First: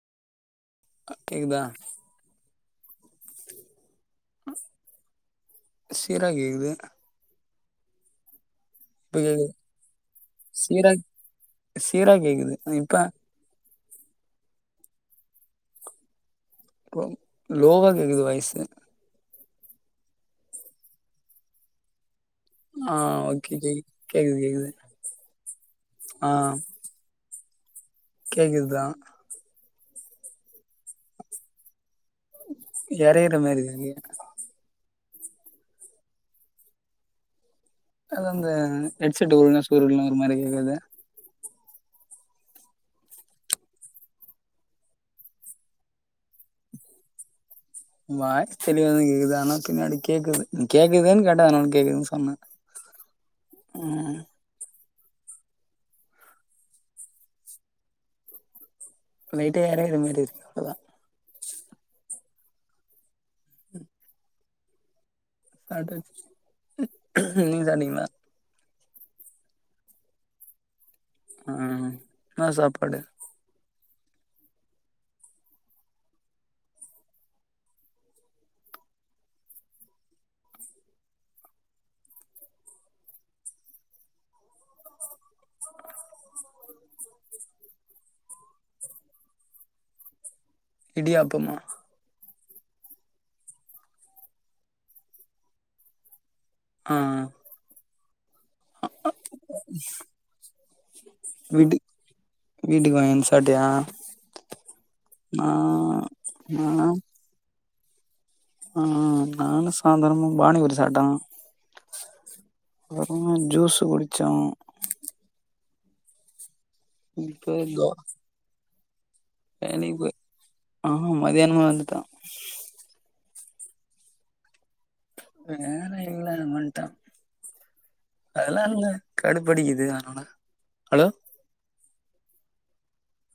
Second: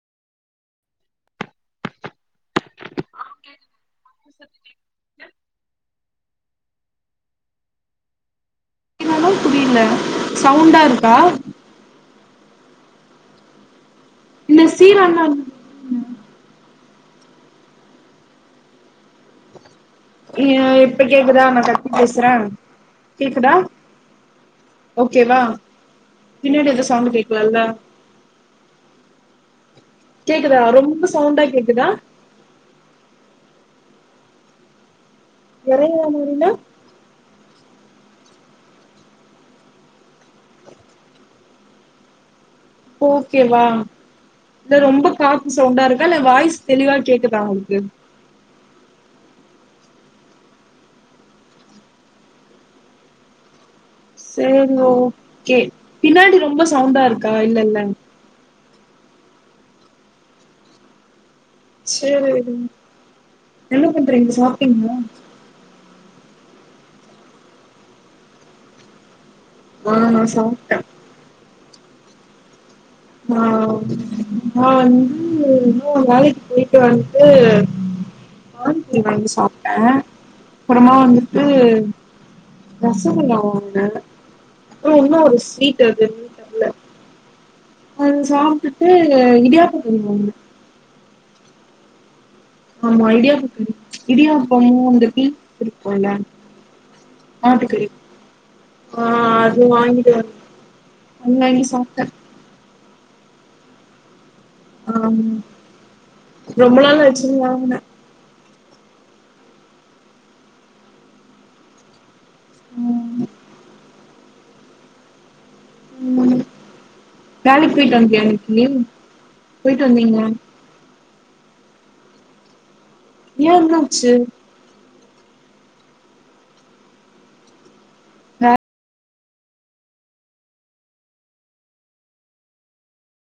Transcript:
ஆ கேக்குதா சீரா கேக்கிது இப்ப னாலும் கேக்குது புரியில சவுண்டா இருக்கா சீராக் கேக்குது ம் இப்ப இந்த சீரான்னா என்ன போது லோவா கேக்குது வாய்ஸூ ஏ இப்ப கேக்குதா நா கத்தி பேசுறேன் ஆ ஓகே கேக்குதா கேக் கேக்குது கேக்குது ஓகே வா ஆ பின்னாடி எதோ சத் சவுண்ட் கேக்குவல்ல கேக்குதுதா கேக்குதா ரொம்ப சவுண்டா கேக்குதா எரையிற மாரி இருக்கு எரயிர மாரினா அது அந்த ஹெட்செட்டு ஒழுங்கா சொருகலன்னா ஒரு மாரி கேக்கது ஓகேவா தர ரொம்ப காத்து சவுண்டா இருக்கா இல்ல வாய்ஸ் தெளிவா கேக்குதா உங்ளுக் வாய்ஸ் தெளிவா தா கேக்குது ஆனா பின்னாடி கேக்குது நீ கேக்குதுன் கேட்ட அனாலனு கேக்குதுன் சொன்னே ம் சேரிங்க ஓகே பின்னாடி ரொம்ப சவுண்டா இருக்கா இல்லல்ல லைட்டா ஏரயுற மாதி இருக்கு அவ்ளோதா சேரி என்ன பண்றீங்க சாப்ட்டீங்ளா சாப்டாச்சு நீங்க சாப்டிங்களா ஆ நா சாப்டே ஆ என்னா சாப்பாடு ம் நா வந்து இன்னோ வேலைக்கு போய்ட்டு வந்ட்டு பானி பூரி வாங்கி சாப்ட்டே அப்புறமா வந்துட்டு ரசகுல்லா வாங்குனே அப்புற இன்னு ஒரு ஸ்வீட் அது என்னனு தெர்ல அது சாப்ட்டுட்டு இடியாப்ப கறி வாங்குனே இடியாப்பமா ஆமா இடியாப்ப கறி இடியாப்பமும் அந்த பீ பொறிப்போல்ல ஆ ஆட்டுக்கறி ஆ அது வாங்கிட்டு வந்து [unintelligible] வாங்கி வீட்டு சாப்டே வீட்டுக்கு வாங்கியாந்து சாப்ட்டியா ஆ நா ரொம்ப நா நாள் ஆச்சினு வாங்குனே ஆ நானு சாந்தனமு பானி பூரி சாப்டோ அப்புற ஜூஸ் குடிச்சோ ம் இப்ப வேலக்கு தோ போயிட்டு வன்டியா இன்னைக்கு போயிட்டு வேலைக்கு போய் வந்தீங்க ஆ மதியானமே வந்துட்ட யா என்னாச்சு வேல இல்ல வந்ட்ட வேல டயர்டாருந்த கடுபடிக்குது அதனால ஹலோ